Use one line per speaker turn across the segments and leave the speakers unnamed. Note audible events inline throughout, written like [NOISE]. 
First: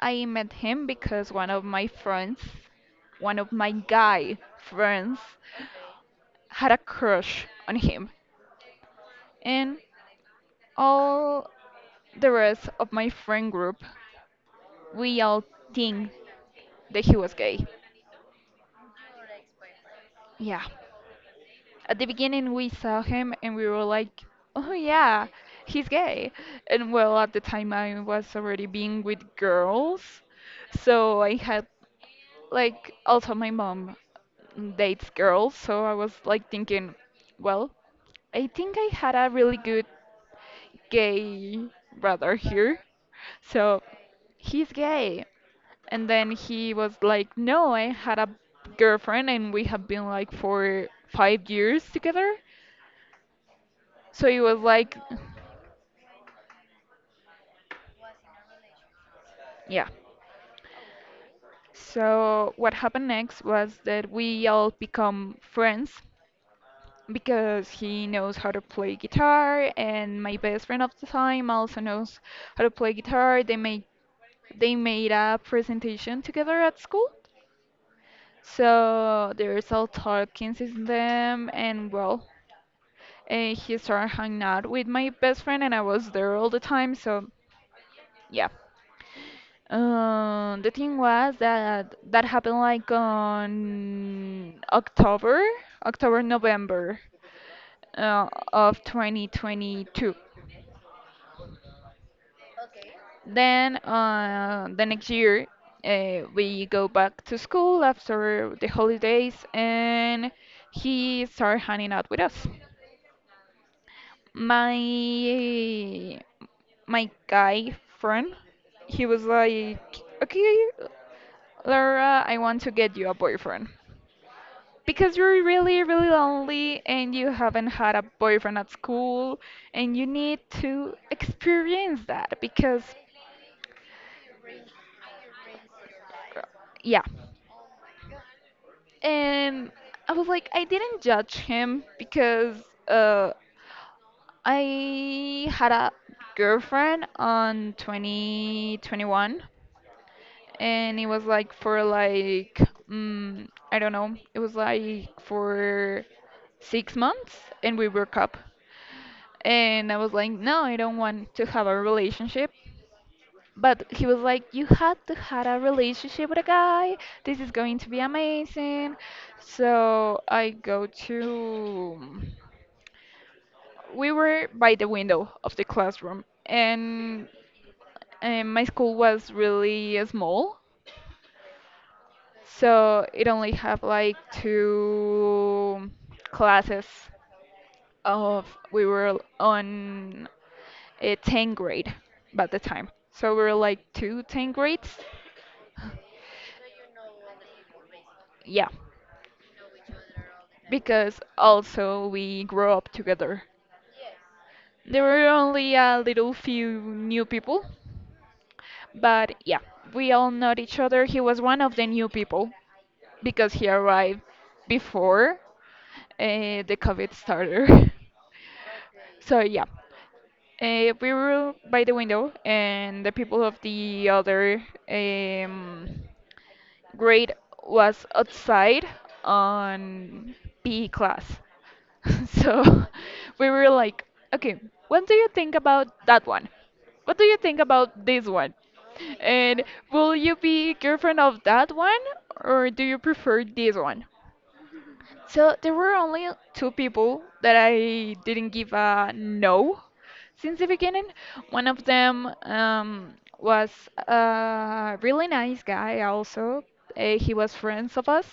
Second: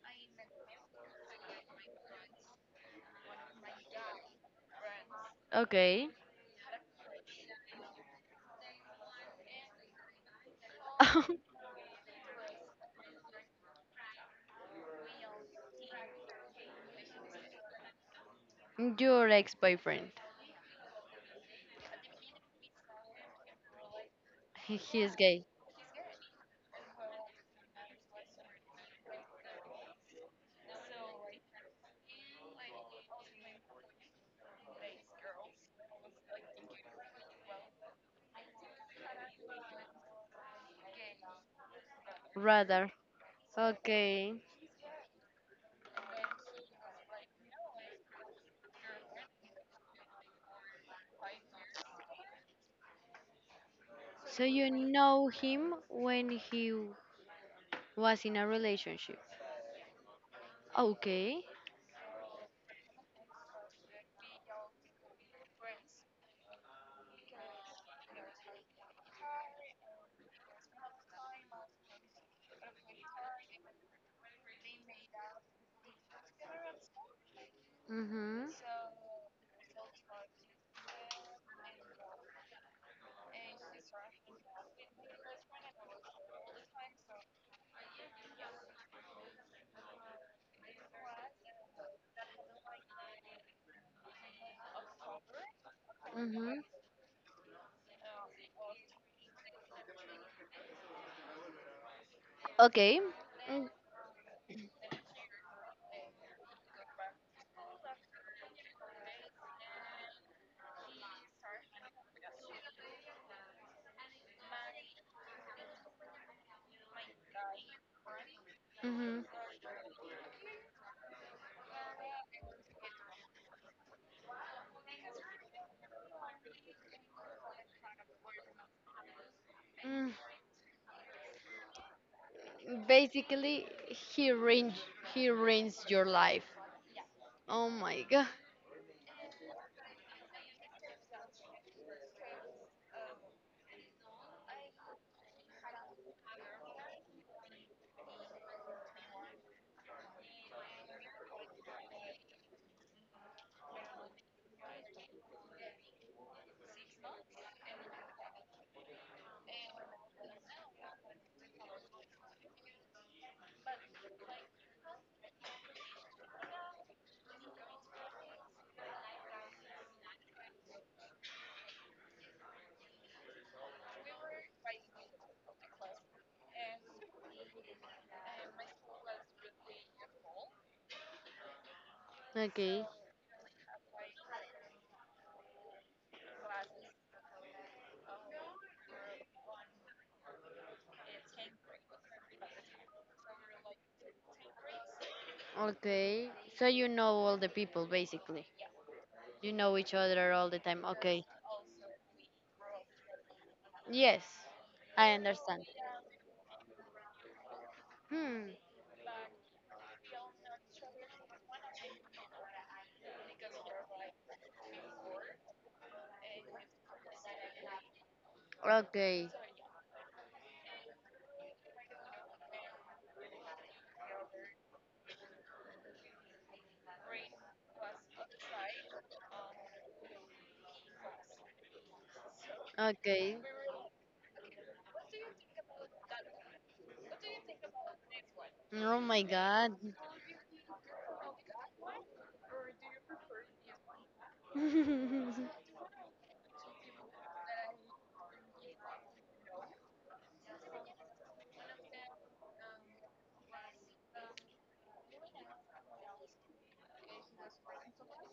I met him because one of my friends, one of my guy friends,
okay.
had a crush on him. And
[LAUGHS]
all the rest of my friend group, we all think that he was gay.
Your ex-boyfriend.
Yeah. At the beginning, we saw him and we were like, oh
He is
yeah,
gay.
he's gay. And well, at the time, I was already being with girls. So I had like also my mom dates girls, so I was like thinking, well, I think I had a really good gay brother here.
Rather,
So
okay.
he's gay. And then he was like, no, I had a girlfriend and we have been like for 5 years together. So it
So
was
you
like,
know him when he was in a relationship.
yeah.
Okay.
So what happened next was that we all become friends because he knows how to play guitar and my best friend of the time also knows how to play guitar. They made a presentation together at school.
Mhm.
So there's all talking since them and well, he started hanging out with my best friend and I was there all the time. So yeah. The thing was that that happened like on October, October,
Mhm.
November of 2022.
Okay. Mm,
Then the next year, we go back to school after the holidays, and he started hanging out with us. My my guy friend, he was
mhm.
like, "Okay, Laura, I want to get you a boyfriend because you're really, really lonely and you haven't had a boyfriend at school, and you
Mm.
need to experience that because,
Basically, he ruins your life.
yeah."
Oh my [LAUGHS] god.
Um, I was like, I didn't judge him because uh, I had a girlfriend on 2021, and it was like for like, I don't know, it was like for 6 months, and we broke up. And I was like, no, I don't want to have a relationship. But he was like, you had to have a relationship with a guy. This is going to be amazing. So I go to. We were by the window of the classroom, and my school was really small.
Okay.
So it only had like two classes of. We were on a 10th grade by the time. So we were like two tenth grades.
Okay. So you know all the people basically.
Yeah.
You know each other all the time.
Because
Okay.
also we grew up together.
Yes,
There
I
were
understand.
only a little few new people,
Hmm.
but yeah, we all know each other. He was one of the new people because he arrived before the COVID started. [LAUGHS]
Okay.
So yeah, we were by the window, and the people of the other um, grade was outside on PE class. [LAUGHS] So
Okay.
[LAUGHS] we were like, okay, what do you think about that one? What do you think about this one?
Oh my
And
god.
will you be girlfriend of that one or do you prefer this one?
[LAUGHS]
So there were only two people that I didn't give a no since the beginning. One of them was a really nice guy, also. He was friends of us.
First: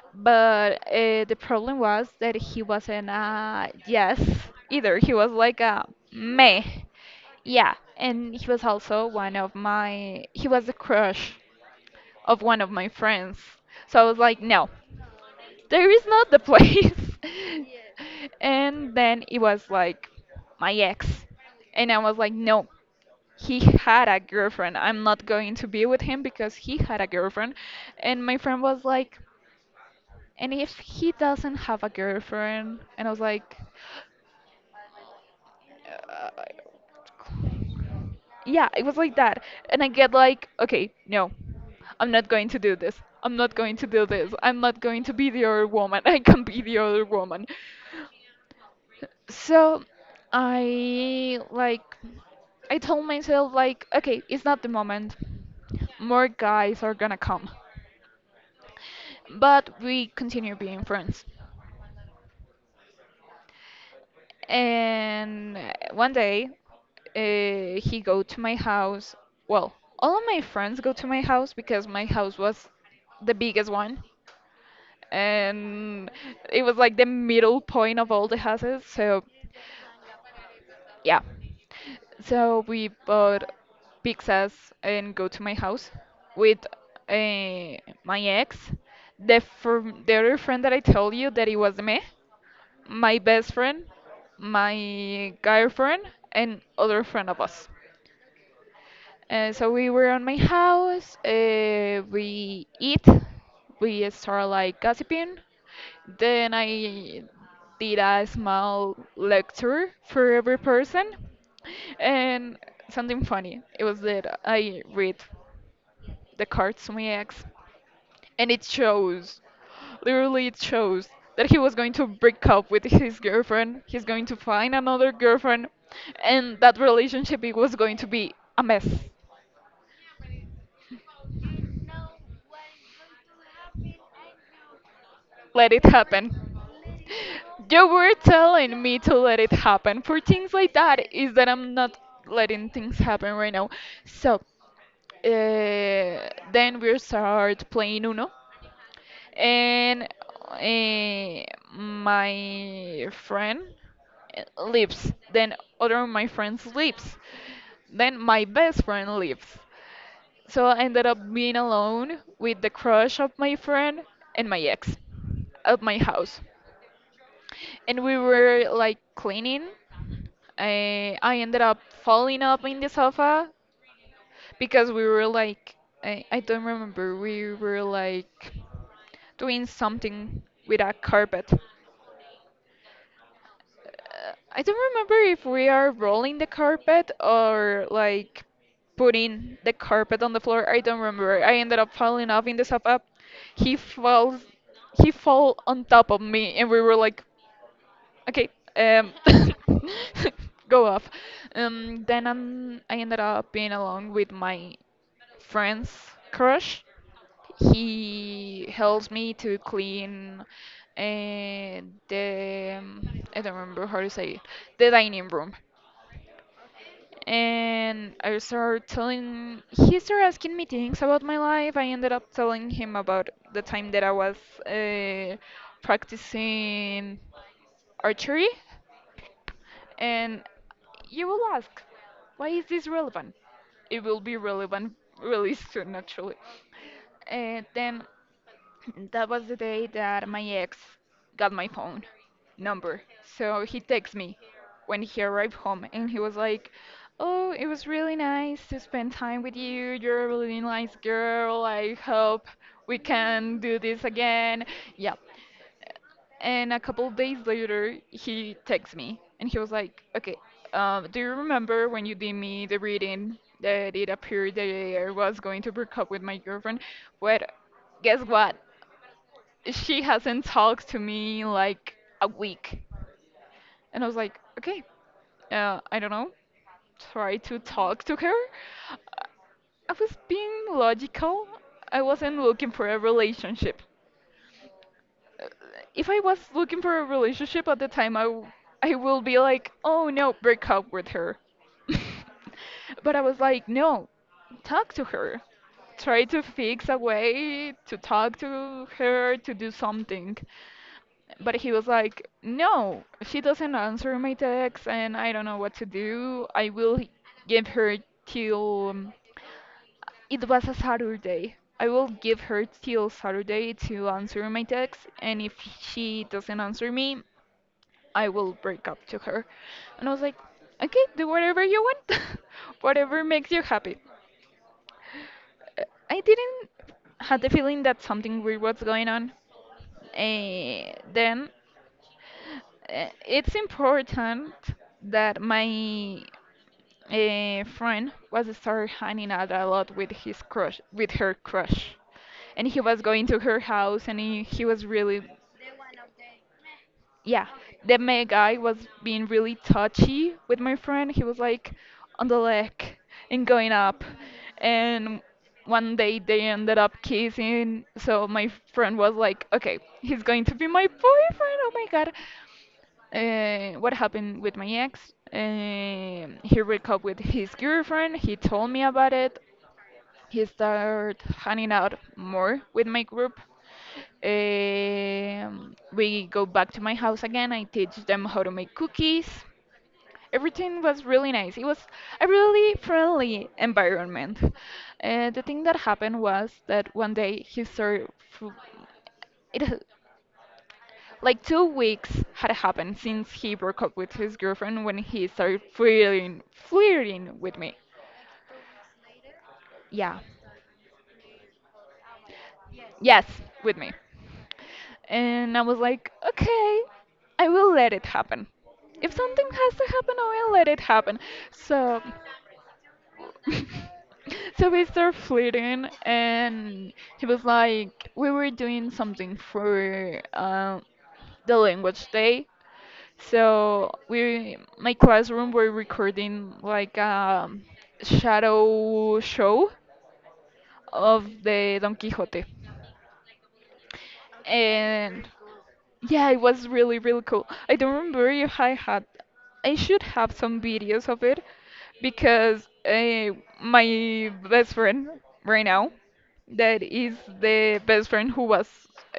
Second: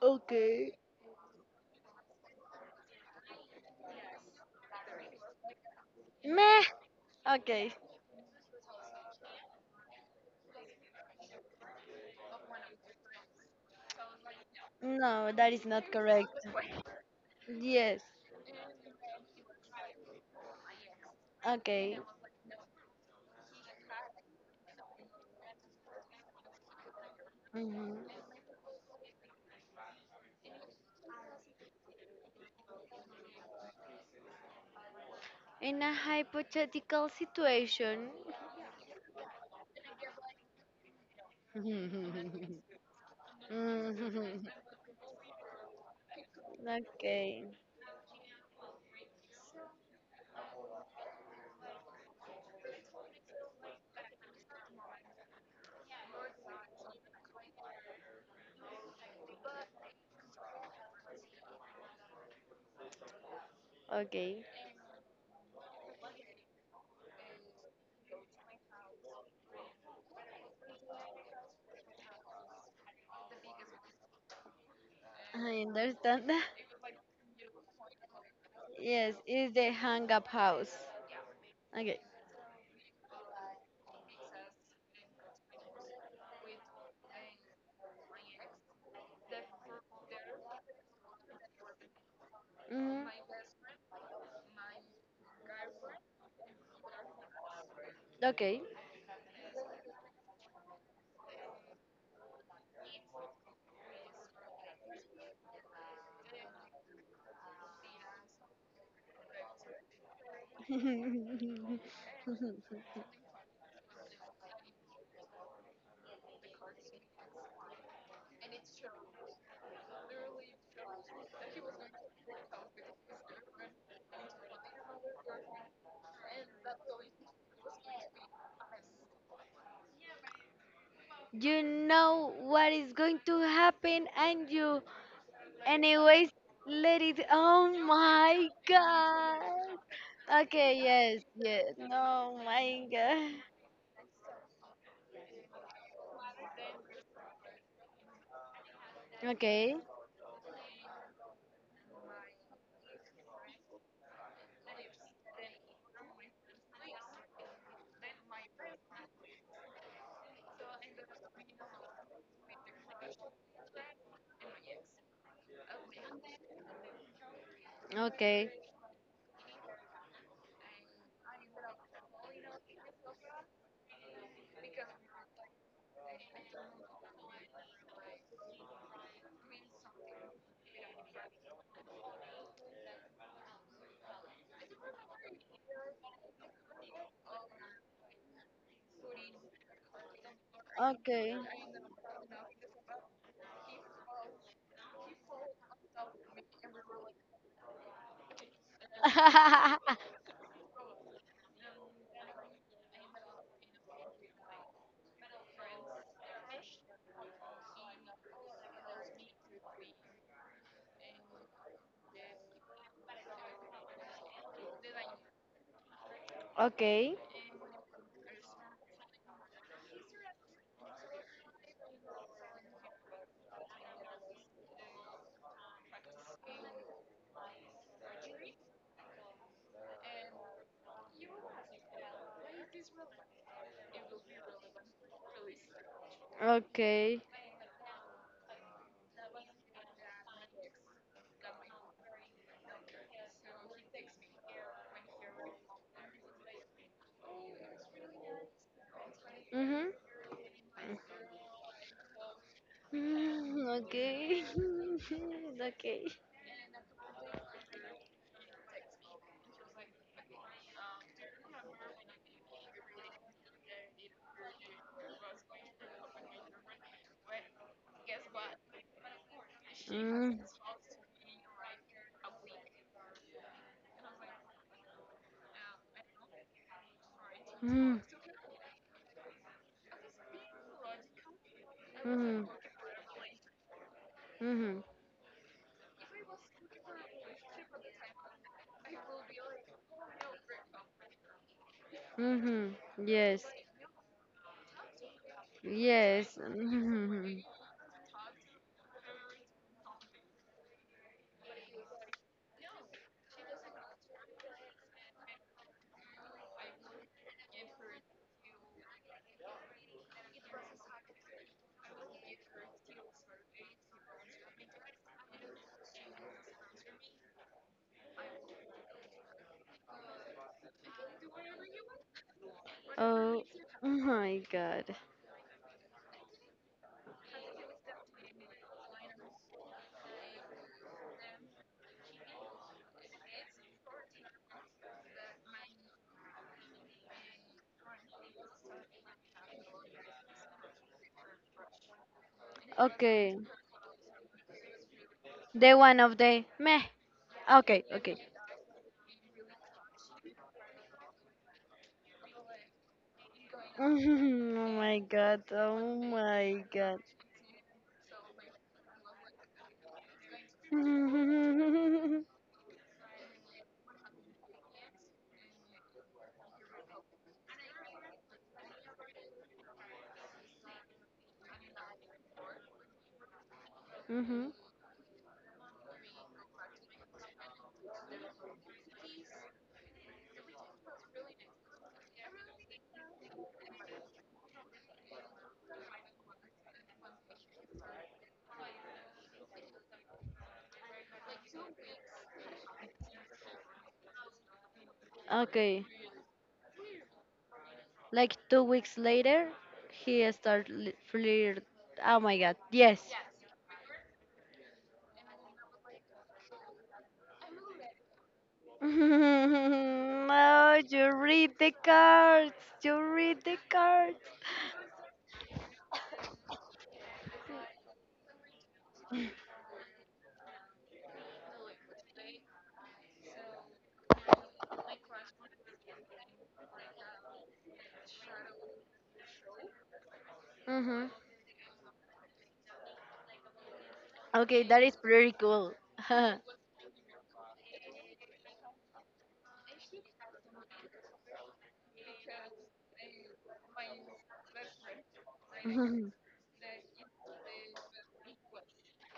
Okay.
But the problem was that he wasn't a yes either. He was like a meh.
Meh. Okay.
Yeah. And he was also one of my, he was the crush of one of my friends. So I was like, no,
No, that is
there
not
is not the
correct.
place.
Yes.
[LAUGHS] And then it was like my ex. And I
Okay.
was like, no, he had a girlfriend. I'm not going to be with him because he had a girlfriend.
Mhm.
And my friend was like, and if he doesn't have a girlfriend? And I was like,
In a
uh,
hypothetical situation.
yeah, it was like that. And I get like, okay, no,
[LAUGHS]
I'm not going to do this. I'm not going to do this.
Hmm.
I'm not going to be the other woman. [LAUGHS] I can be the other
Okay.
woman. So I like I told myself like okay, it's not the moment. More guys are gonna come. But we continue being friends.
Okay.
And one day he go to my house. Well, all of my friends go to my house because my house was the biggest one
I
and
understand. [LAUGHS]
it was like the middle point of all the houses.
Yes,
So
it's the hang up house.
yeah.
Okay.
So we bought pizzas and go to my house with uh, my ex, the the other friend that I told you that it was me, my
Mhm.
best friend, my girlfriend, and other friend of us.
Okay.
So we were on my house. We eat. We start like gossiping. Then I did a small lecture for every person,
[LAUGHS]
and something funny. It was that I read the cards to my ex, and it shows, literally it shows that he was going to break up with his girlfriend. He's going to find another girlfriend, and that relationship it was going to be a mess.
You know what is going to happen and you
Let it
anyways
happen.
let it. Oh
You were
my
telling me to let it happen. For
god.
things like
Okay,
that,
yes,
is that I'm
yes.
not
Oh
letting
my
things happen
god.
right now. So, then we start playing Uno,
Okay.
and my friend leaves. Then other of my friends leaves. Then my best friend leaves. So I ended up being alone with the crush of my friend and my ex at my house and we
Okay.
were like cleaning. I ended up falling up in the sofa because we were like, I don't remember, we were like doing something with a carpet. I don't remember if we are rolling the carpet or like putting the carpet on the floor. I don't
Okay.
remember. I ended up falling off in the sofa. He falls, he fell on top of me, and we were like okay, um, [LAUGHS]
[LAUGHS]
go off. Then I ended up being alone with my friend's crush. He helps me to clean uh, the I don't remember how to say it, the dining room.
Okay.
And I started telling, he started asking me things about my life. I ended up telling him about the time that I was uh, practicing archery. And you will ask, why is this relevant? It will be relevant really soon, actually.
Okay.
And then that was the day that my ex got my phone number. So he texted me when he arrived home and he was like, oh, it was really nice to spend time with
Mhm.
you. You're a really nice girl. I hope we can
Mm,
do this
okay. [LAUGHS]
again. Yeah.
Okay.
And a couple of days later, he texts me and he was like, okay, do you remember when you did me the reading that it appeared that I was going to break up with my girlfriend? Well, guess what? She
Mm,
hasn't talked to me in like a week. And I was like, okay, I don't know, try to
mm,
talk to her. I was being logical, I wasn't
mm,
looking for a relationship.
mm.
If I was looking for a relationship at the time, I will be like, oh no, break up with her.
Mm-hmm.
[LAUGHS] But I was
Yes.
like, no, talk to her. Try
Yes.
to fix a
[LAUGHS] Mm-hmm.
way to talk to her, to do something. But he was like, no, she doesn't answer my texts and I don't know what to do. I will give her till it was a Saturday. I will give her till Saturday to answer my text, and if she doesn't answer me, I will break up to her. And I was like, okay, do whatever you want, [LAUGHS] whatever
Oh,
makes you
oh
happy.
my God.
Uh, I didn't had the feeling that something weird was going on. Then it's important that my a friend was started hanging out a lot with his crush, with her crush, and he was going
Okay.
to her house, and he was really,
Day one of the meh.
yeah,
Okay.
the
Okay.
ma guy was being really touchy with my friend. He was like on the leg and going up,
[LAUGHS] Oh my
and
God. Oh
one day they
my
ended up
God.
kissing. So my friend was like, okay, he's going to be my boyfriend. Oh my god.
[LAUGHS]
What happened with my ex. He broke up with his girlfriend. He told me about it. He started hanging out more with my group.
Mm-hmm.
We go back to my house again. I teach them how to make cookies. Everything was really nice. It was a really friendly environment. The thing that happened was that one day he started. It, like 2 weeks had happened since he broke up with his girlfriend when he started
Okay.
flirting with me.
Like 2 weeks later,
Yeah.
he started flirt. Oh my God. Yes.
Yes, with me. And I was like, okay, I will let it happen.
[LAUGHS]
If something has to happen, I will let it
No, you
happen.
read the
So,
cards. You read the
[LAUGHS]
cards.
so we started flirting, and he was like, we were doing something for the language day. So we, my classroom were recording like a shadow show
Mm-hmm.
of the Don Quixote,
Okay, that is
and
pretty cool. [LAUGHS]
yeah, it was really, really cool. I don't remember if I had, I should have some videos of it because my best friend right now,
Mhm.
that is the best friend who was,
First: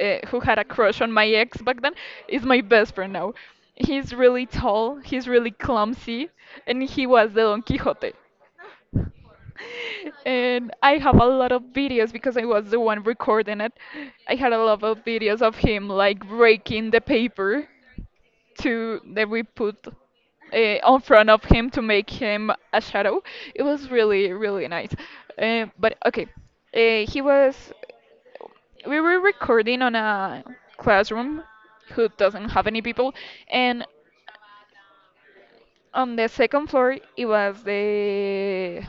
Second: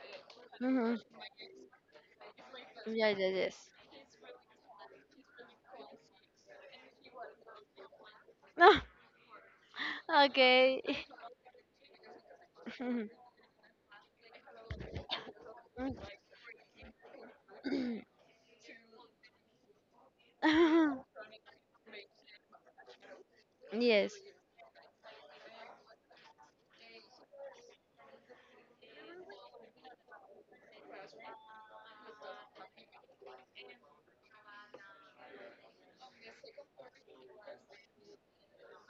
who had a crush on
Mhm.
my ex back then, is my best friend
Yes,
now.
yes,
He's really tall, he's really clumsy, and he was the Don Quixote. [LAUGHS]
yes. [LAUGHS]
And
Okay.
I have a lot of videos because I was the one
[LAUGHS]
recording it. I had a lot of videos of him like breaking the paper to that we put uh, on front of him to make him a shadow. It was
Yes.
really really nice. But okay, he was. We were recording on a classroom who doesn't have any people, and on the second floor it was the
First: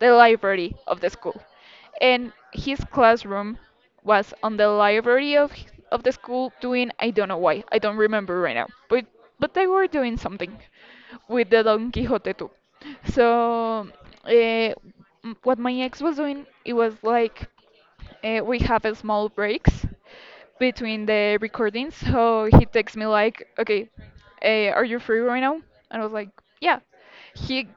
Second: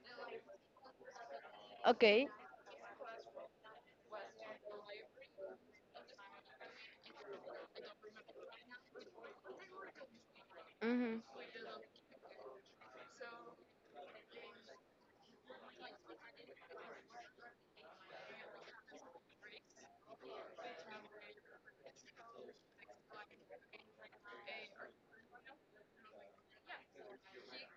library of the school.
Okay.
And his classroom was on the library of the school doing I don't know why. I don't remember right now. But they were doing something
Hmm.
with the Don Quixote too. So uh, what my ex was doing, it was like we have a small breaks between the recordings. So he texts me like, "Okay, are you free right now?" And I was like, "Yeah." He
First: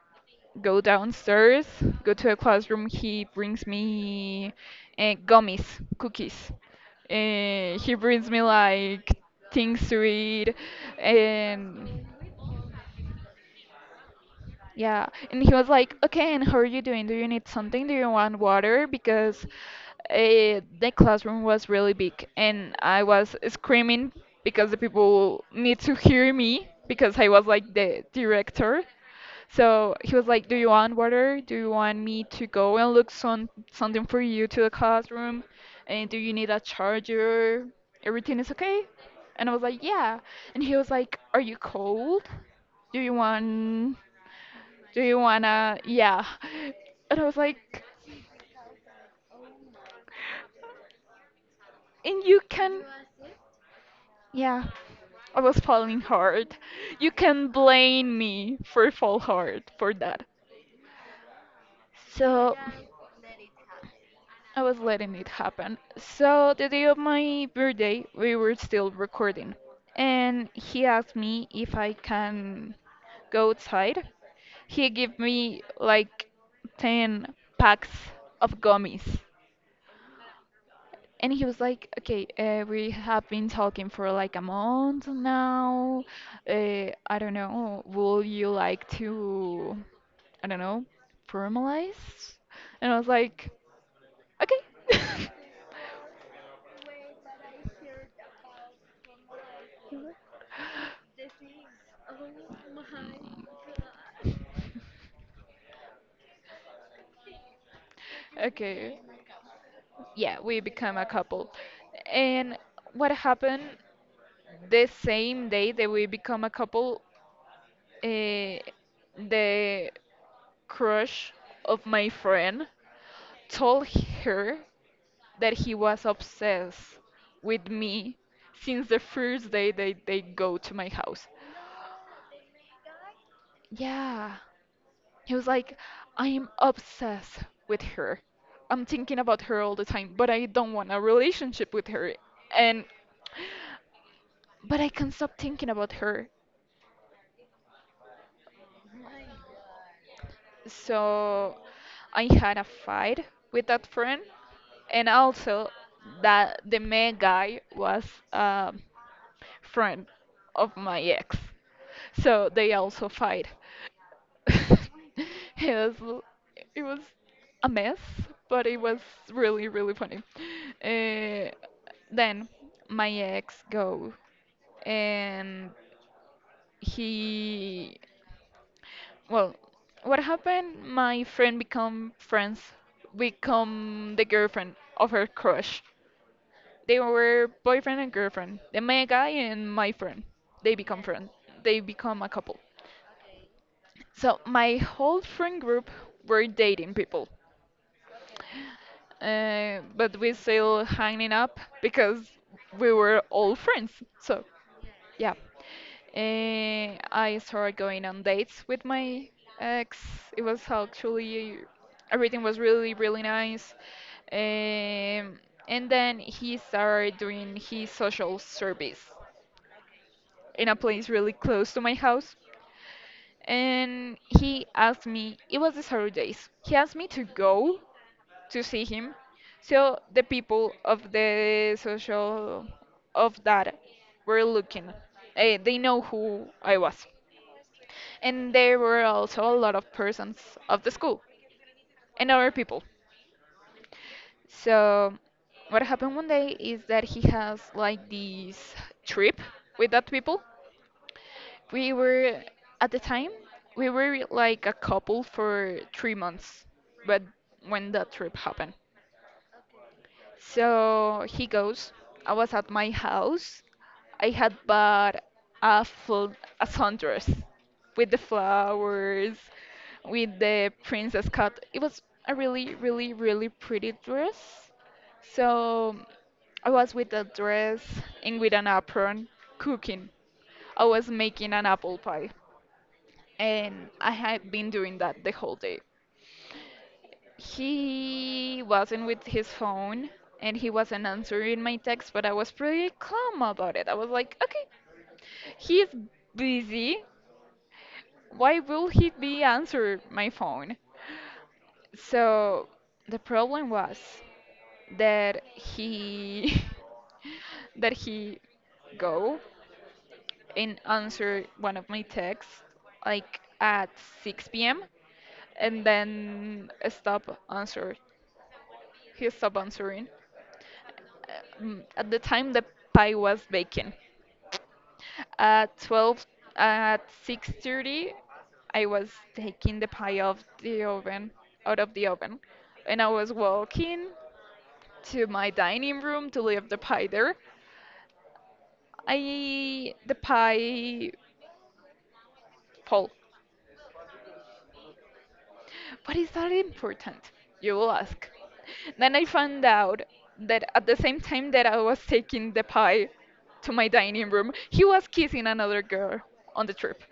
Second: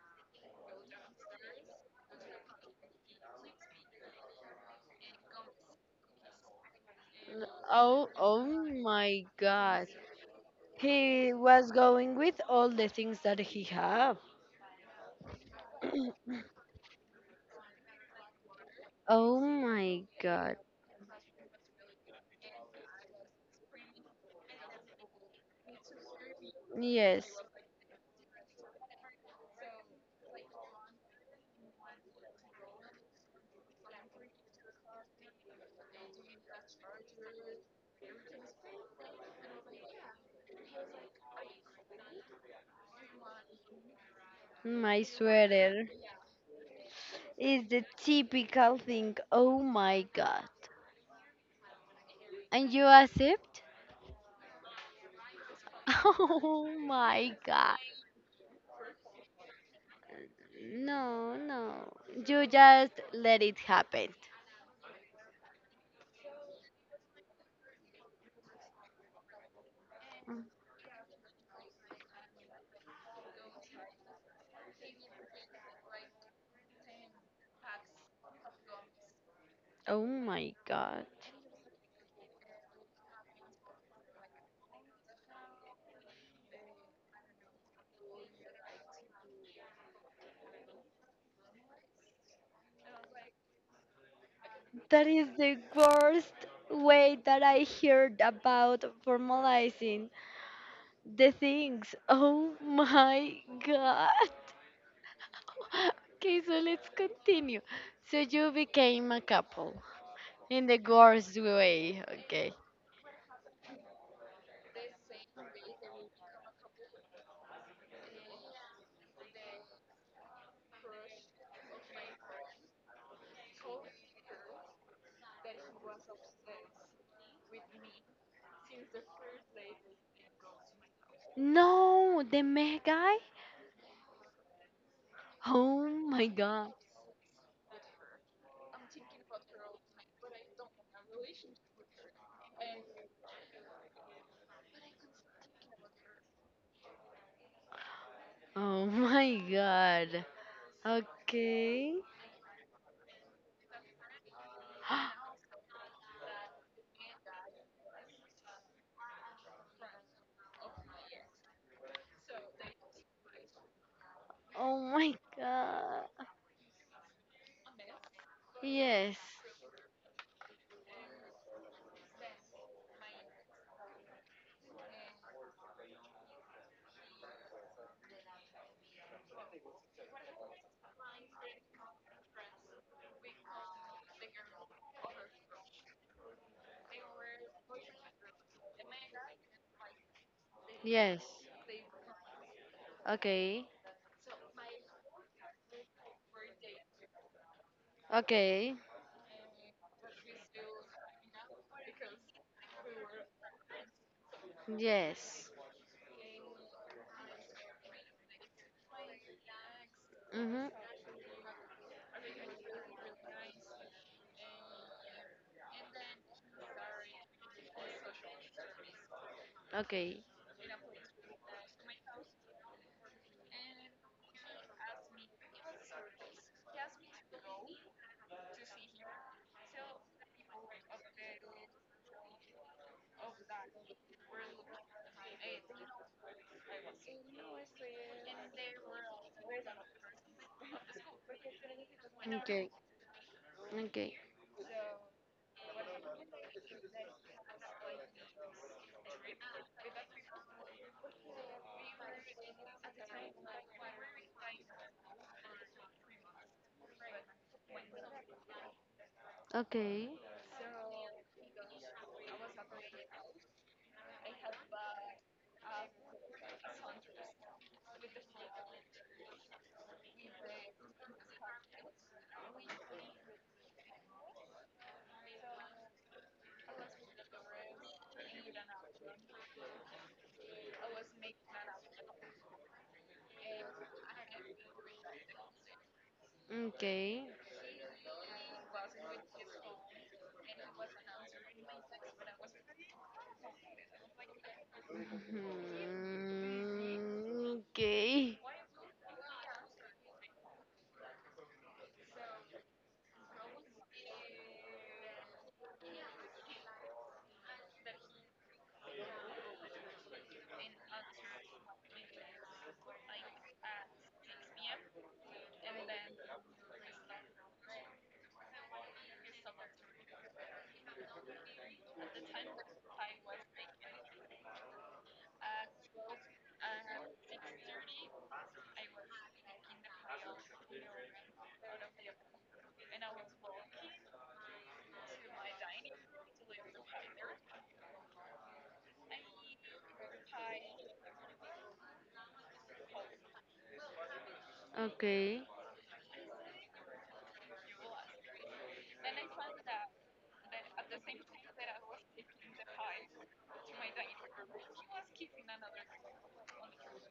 go downstairs, go to a classroom. He brings me gummies, cookies. He
Oh,
brings me
oh
like
my God.
things to eat,
He was
and
going with all the things that he have.
yeah, and he was like,
[CLEARS THROAT]
"Okay, and how are you doing? Do you need something? Do you want water?"
Oh
Because
my God.
the classroom was really big, and I was screaming because the people need to hear me because
Yes,
I was like the director. So he was like, "Do you want water? Do you want me to go and look some something for you to the classroom? And do you need a charger? Everything is okay?" And I was like, "Yeah." And he was like, "Are you cold? Do you want? Do
my
you wanna?"
sweater
Yeah. [LAUGHS] And I was
is the
like,
typical thing. Oh my God.
and you
And
can,
you accept?
yeah. I was falling
[LAUGHS]
hard.
Oh
You
my
can
God.
blame me for fall hard for that.
No, no. You
So
just let it happen.
I was letting it happen. So the day of my birthday, we were still recording,
Mm.
and he asked me if I can go outside. He gave me like 10 packs of gummies.
Oh my god.
And he was like, okay, we have been talking for like a month now. Uh, I don't know, will you like to, I don't know, formalize? And I was like, okay.
That is the
[LAUGHS]
worst way that I heard about formalizing the things. Oh my god. [LAUGHS] Okay, so let's continue. So you
Okay.
became a couple
Yeah, we
in the
become a
worst
couple.
way. Okay.
And what happened the same day that we become a couple, uh, the crush of my friend told her that he was obsessed with me since the first day they go to my house.
No, the meh guy?
Yeah. He was like,
Oh my
I'm
god.
obsessed with her. I'm thinking about her all the time, but I don't want a relationship with her. And but I can't stop thinking about her.
Oh my god.
So
Okay.
I had a fight with that friend, and
[GASPS]
also that the main guy was a friend of my ex. So they also fight. [LAUGHS]
Oh my
It was
god.
l- it was a mess, but it was
Yes.
really really funny. Uh, then my ex go and he well, what happened? My friend become friends, become the girlfriend of her crush. They were boyfriend and girlfriend. The my guy and my friend. They become
Yes.
friend. They become a couple.
Okay.
So my whole friend group were dating people,
Okay.
but we still hanging up because we were all friends. So yeah,
Yes.
Eh, I started going on dates with my ex. It was
Mhm.
actually everything was really, really nice. Um, and then he started doing his social service
Okay.
in a place really close to my house. And he asked me, it was the Saturdays. He asked me to go to see him. So the people of the social of that were looking. Eh, they know who I was. And there were also a lot of persons of the school and
Okay.
other
Okay.
people. So what happened one day is that he has like this trip with that people. We were at the time we were like a couple for 3 months, but when that trip happened,
Okay. Okay.
so he goes, I was at my house. I had bought a full a sundress with the flowers, with the princess cut. It was a really, really, really pretty dress. So I was with a dress and with an apron cooking. I was making an apple pie and I had been doing that the whole day. He wasn't with his phone and he wasn't answering my text, but I was pretty calm about it. I was like, okay, he's busy.
Mhm. Okay.
Why will he be answering my phone? So the problem was that he [LAUGHS] that he go and answer one of my texts like at 6 p.m. and then stop answer. He stopped answering. At the time the pie was baking. At 12, at 6:30, I was taking the pie off the oven, out of the oven, and I was walking to my dining room to leave the pie there. I the pie fall.
Okay.
But is that important? You will ask. Then I found out that at the same time that I was taking the pie to my dining room, he was kissing another girl on the trip.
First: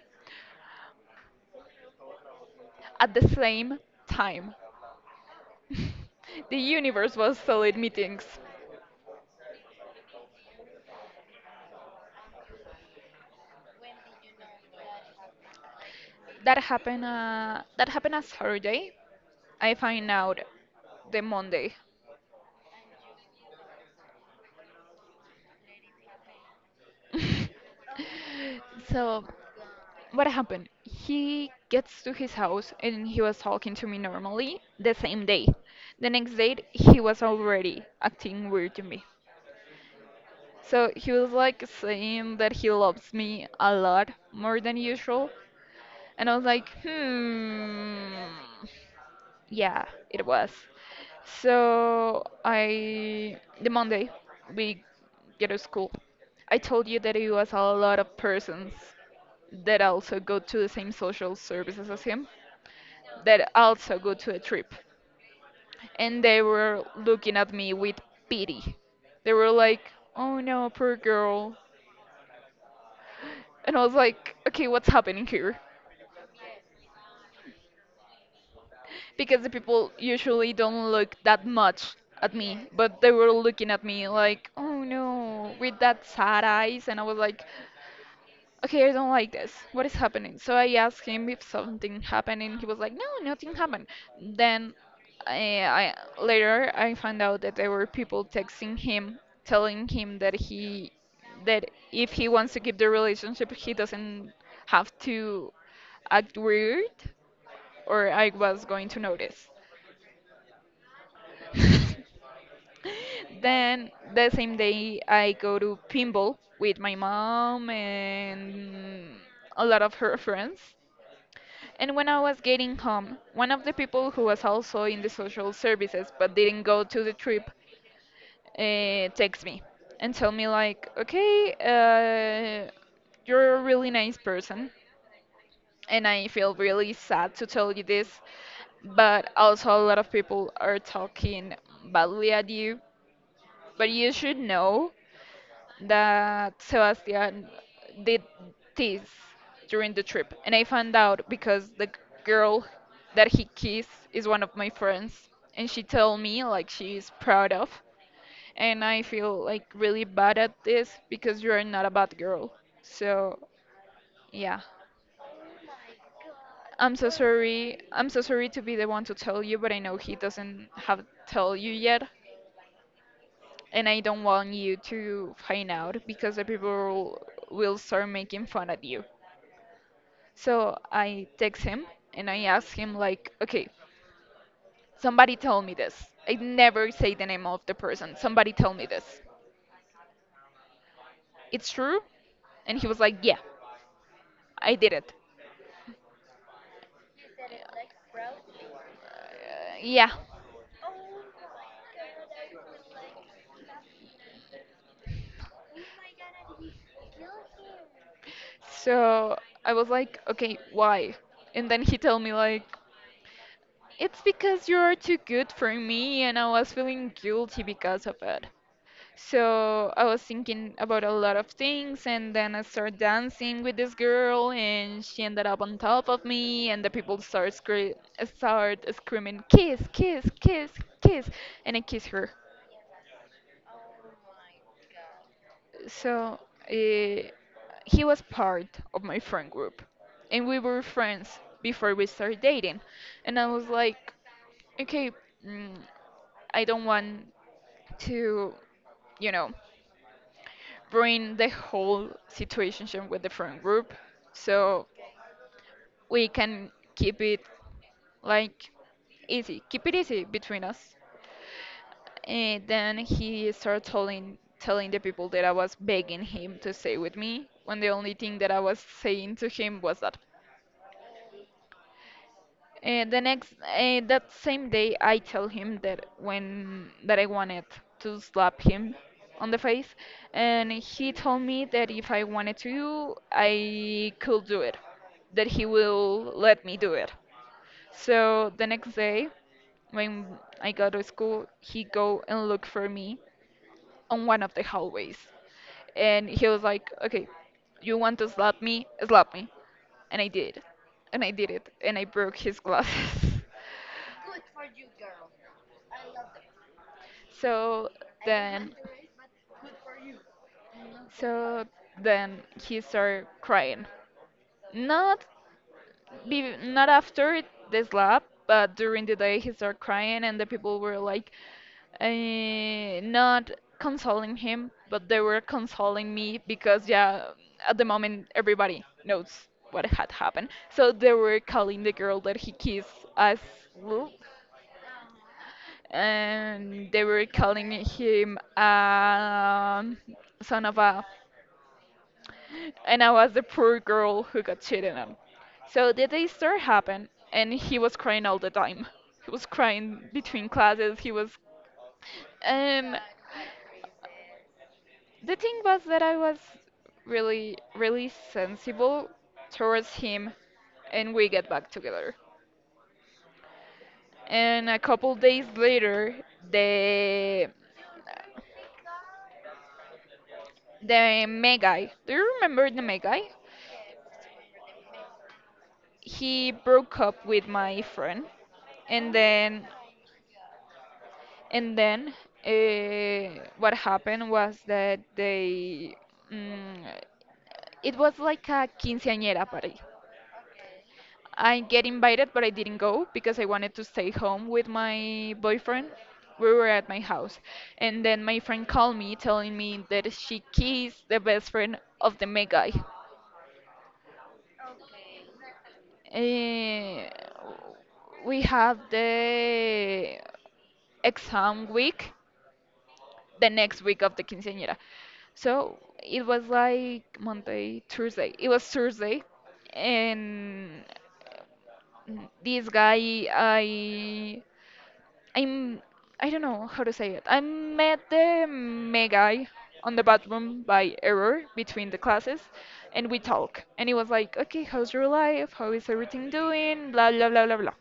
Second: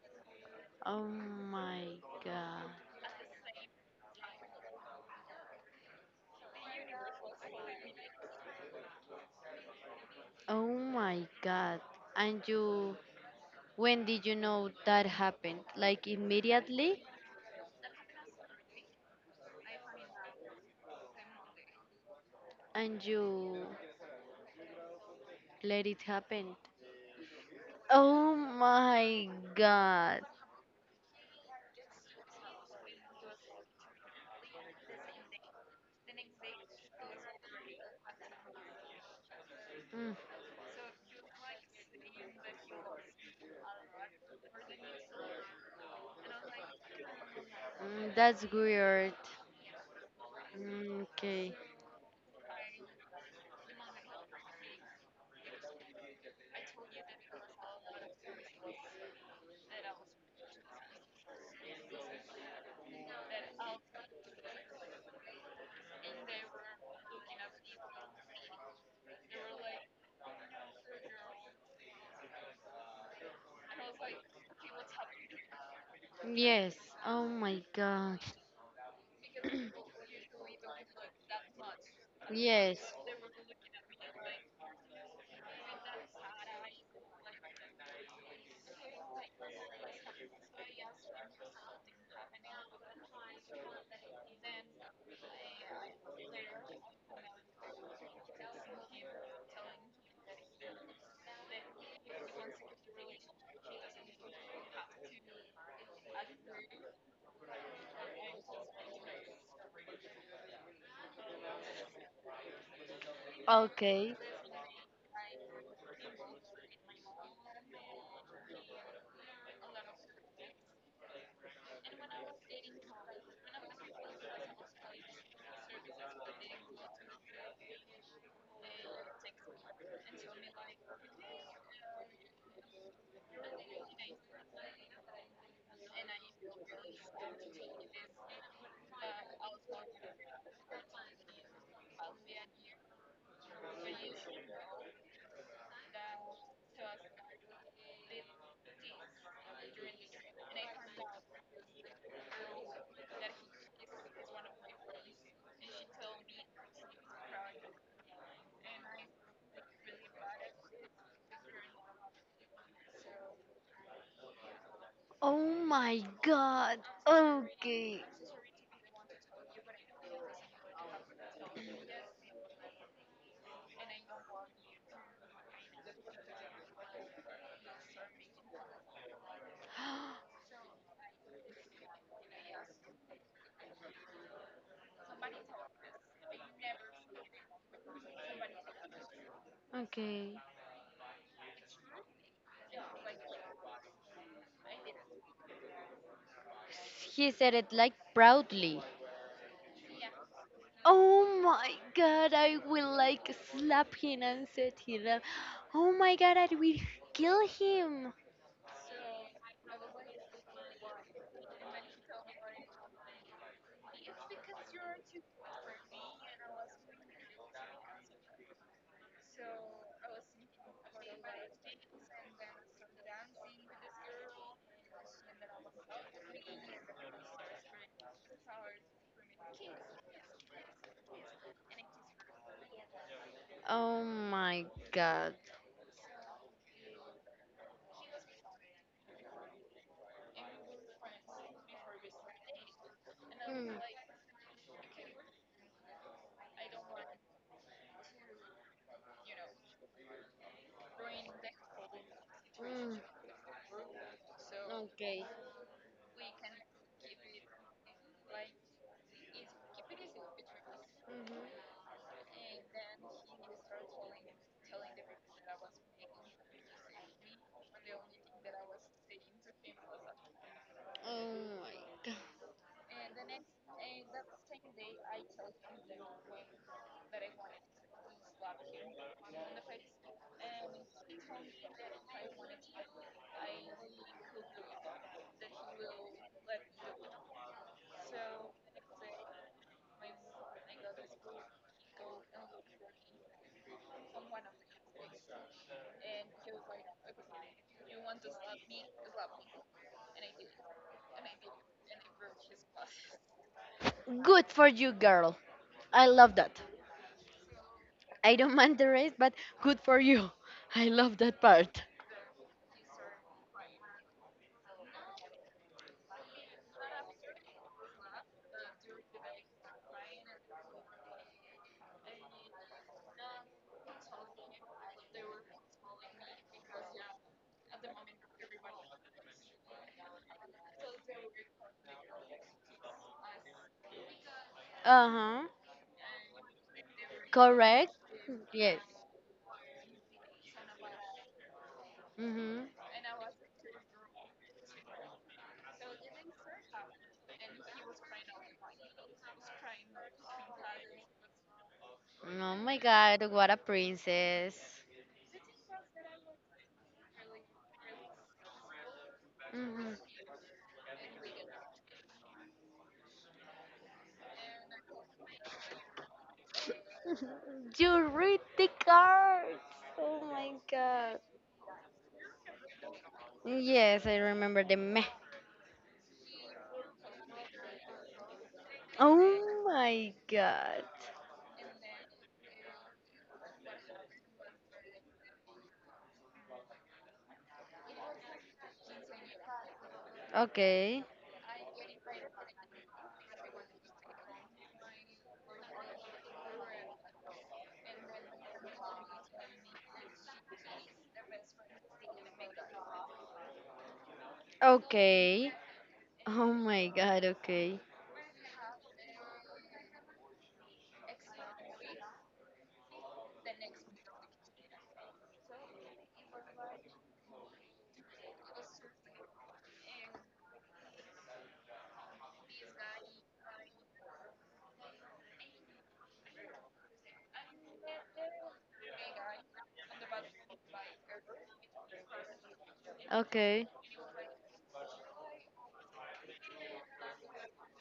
Oh my god.
At the same time. [LAUGHS] The universe was solid meetings.
Oh my God. And you, when did you know that happened? Like
That
immediately?
happened. That happened a Saturday. I find out the Monday.
And you let it happen?
[LAUGHS]
Oh
So
my God.
what happened? He gets to his house and he was talking to me normally the same day. The next day he was already acting weird to me.
Mm,
So he was like saying that he loves me a lot more than usual. And I was like,
mm,
hmm,
that's weird.
yeah, it was.
Mm, okay.
So I, the Monday, we get to school. I told you that it was a lot of persons that also go to the same social services as him, that also go to a trip. And they were looking at me with pity. They were like, oh no, poor girl. And I was like, okay, what's happening here?
Yes. Oh my God.
Because the people usually don't look that much at me,
Yes.
but they were looking at me like, oh no, with that sad eyes, and I was like, okay, I don't like this. What is happening? So I asked him if something happened, and he was like, no, nothing happened. Then I later I found out that there were people texting him, telling him that he that if he wants to keep the relationship, he doesn't have to act weird, or I was going to notice. [LAUGHS] Then
Okay.
the same day I go to pinball with my mom and a lot of her friends. And when I was getting home, one of the people who was also in the social services but didn't go to the trip texts me and tell me like, okay, you're a really nice person, and I feel really sad to tell you this, but also a lot of people are talking badly at you. But you should know that Sebastian did this during the trip, and I found out because the girl that he kissed is one of my friends, and she told me like she's proud of, and I feel like really bad at this because you are not a bad girl. So yeah,
Oh my God.
I'm so sorry.
Okay.
I'm so sorry to be the one to tell you, but I know he doesn't have tell you yet, and I don't want you to find out because the people will start making fun of you.
[GASPS]
So I text him and I ask him like, okay, somebody told me this. I never say the name of the person. Somebody told me this.
Okay.
It's true? And he was like, yeah, I did it.
He said it like proudly.
Uh, yeah.
Oh my god, I will like slap him and set him up. Oh my god, I will kill him.
So I was like, okay, why? And then he told me like, it's because you're too good for me and I was feeling guilty because of it. So I was thinking about a lot of things, and then I started dancing with this girl, and she ended up on top of me, and the people start screaming, "Kiss, kiss, kiss, kiss," and I kiss her.
Oh my god.
So uh, he was part of my friend group, and we were friends before we started dating. And I was
Mm,
like, okay, mm, I don't want to, you know. bring the whole
mm,
situation with the friend group so
okay.
we can keep it like easy keep it easy between us
Mhm.
and then he started telling the people that I was begging him to stay with me when the only thing that I was saying to him was that
Oh my god.
The next that same day, I tell him that when that I wanted to slap him on the face, and he told me that if I wanted to, I could do it, that he will let me do it. So the next day, when I go to school, he go and look for me on one of the hallways, and he was like, "Okay, you want to slap me? Slap me." And I did, and I did it, and I broke his glasses. [LAUGHS]
Good for you, girl. I love that.
So
I don't
then,
mind the rest, but good for you. [LAUGHS] I love that
so
part.
then he started crying. Not not after the slap, but during the day he started crying, and the people were like, not consoling him, but they were consoling me because yeah, at the moment everybody knows what had happened. So they were calling the girl that he kissed as Lou.
Uh huh.
And they were calling
Correct?
him
Yes.
son of a,
Mm hmm.
and I was the poor girl who got cheated on. So the disaster happened, and he was crying all the time. He was crying between classes. He was,
Oh my
and
god, what a princess.
the thing was that I was really, really sensible towards
Mhm.
him, and we get back together. And a couple days later, the
You read the cards. Oh my god.
the Megai. Do you remember the Megai?
Yes, I remember the meh.
He broke up with my friend and
Oh
then
my god.
and then what happened was that they mm, it was like a quinceañera party.
Okay.
I get invited but I didn't go because I wanted to stay home with my boyfriend. We were at my house, and then my friend called me telling me that she kissed the best friend of the main guy.
Okay. Oh my
Eh,
god, okay.
we have the exam week, the next week of the quinceañera. So it was like Monday, Tuesday. It was Thursday, and this guy, I'm, I don't know how to say it. I met the May guy on the bathroom by error between the classes, and we talk.
Okay.
And he was like, "Okay, how's your life? How is everything doing? Blah blah blah blah blah."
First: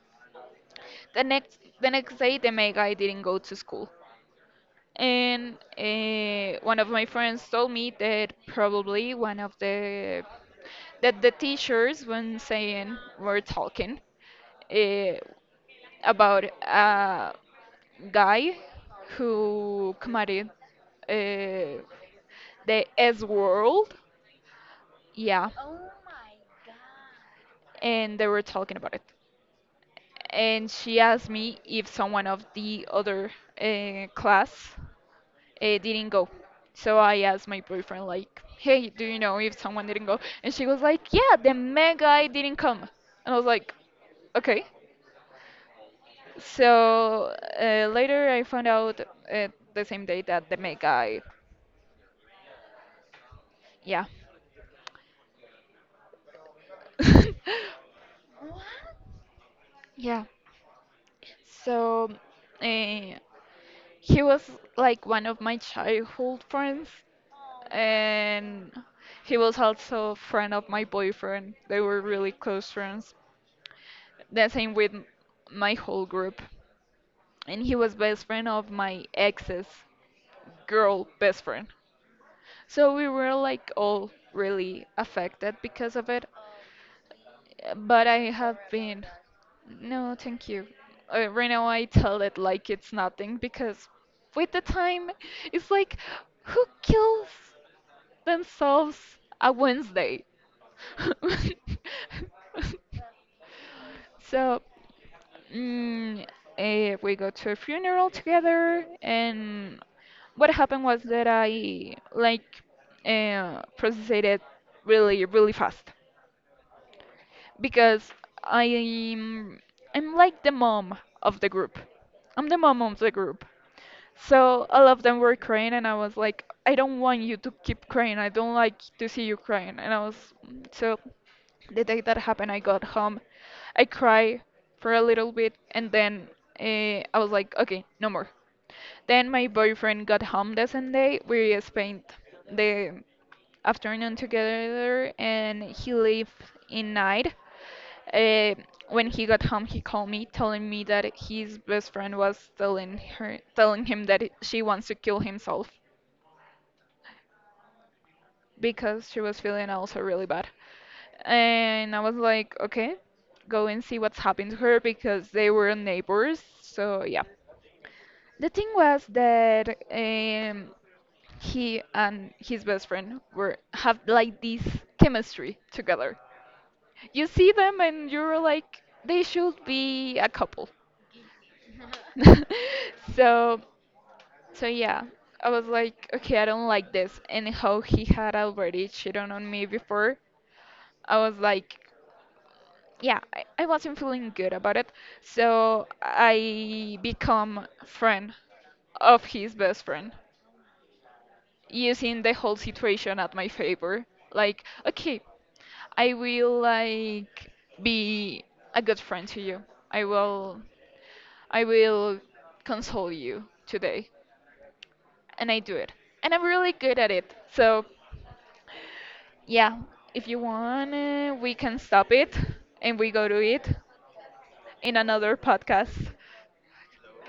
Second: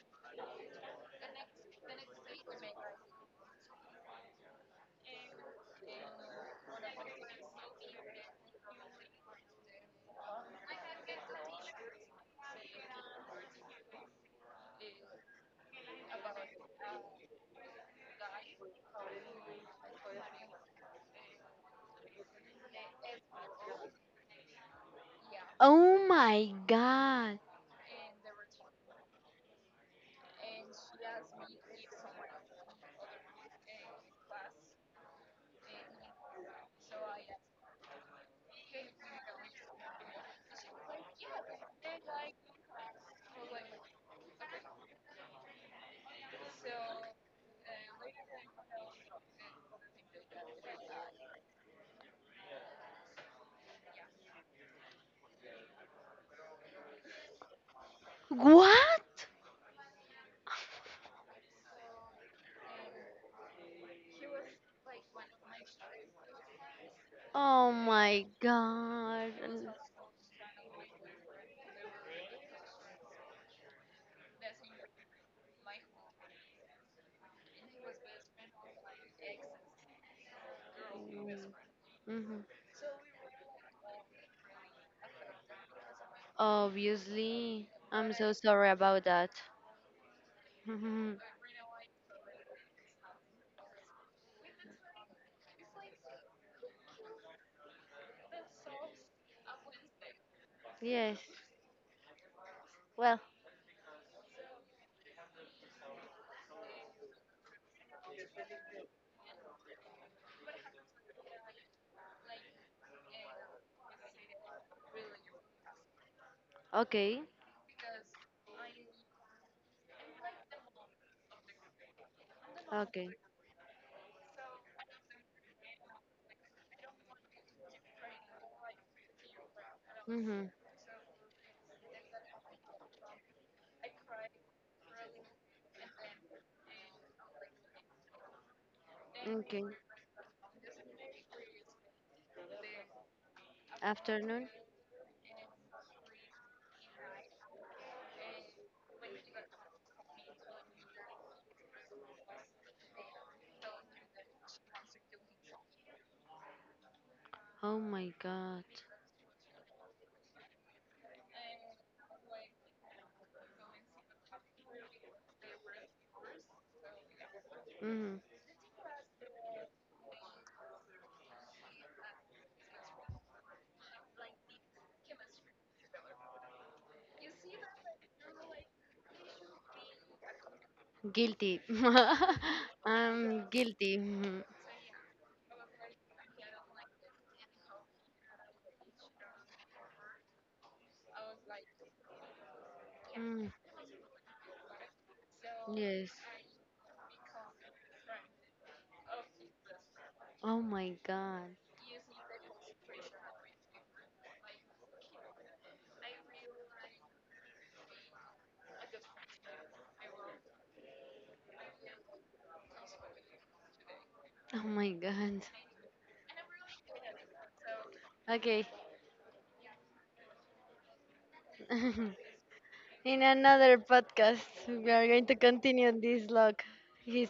The next day, the May guy didn't go to school. And one of my friends told me that probably one of the that the teachers when saying were talking uh, about a guy who committed uh, the S world, yeah,
Oh my god.
and they were talking about it. And she asked me if someone of the other class didn't go. So I asked my boyfriend, like, hey, do you know if someone didn't go? And she was like, yeah, the mad guy didn't come. And I was like, okay. So later I found out the same day that the mad guy, yeah. [LAUGHS]
What?
Yeah. So uh, he was like one of my childhood friends,
Oh my
and
god.
he was
Mm-hmm.
also a friend of my boyfriend. They were really close friends. The same with my whole group. And he was best friend of my ex's girl best friend.
Mm-hmm.
So we were like all really affected because of it.
Obviously.
But
I'm so
I have
sorry about
been,
that.
no, thank you.
[LAUGHS]
Right now I tell it like it's nothing because with the time, it's like who kills themselves a Wednesday?
Yes.
[LAUGHS]
Well,
So Mm, we go to a funeral together, and what happened was that I like processed it really, really fast
okay,
because I'm I'm like the mom of the group. I'm the mom of
okay.
the group. So all of them were crying, and I was like, I don't want you to keep crying. I don't like to see you crying. And I was
Mhm.
so the day that happened, I got home. I cried for a little bit and then I was like, okay, no more. Then my
Okay.
boyfriend got home the same day. We spent the afternoon
Afternoon.
together and he lived in night. Uh, when he got home, he called me telling me that his best friend was telling him that she wants to kill himself
Oh my God.
because she was feeling also really bad. And I was like, okay, go and see what's happened to her because they were neighbors. So yeah.
Mhm.
The thing was that he and his best friend were have like this chemistry together. You see them and you're like they should be a couple.
Guilty.
[LAUGHS]
[LAUGHS] I'm
so
guilty. Mhm.
so yeah, I was like okay, I don't like this. And how he had already cheated on me before, I was like yeah,
Mm,
I wasn't feeling good about it. So
yes.
I become friend of his best friend,
Oh my God.
using the whole situation at my favor. Like, okay, I will like be a good friend to you. I will I will console you today.
Oh my God.
And I do it. And I'm really good at it. So,
Okay.
yeah, if you want, we can stop
[LAUGHS]
it and we
In
go to it
another podcast, we
in
are going
another
to continue
podcast.
this log history.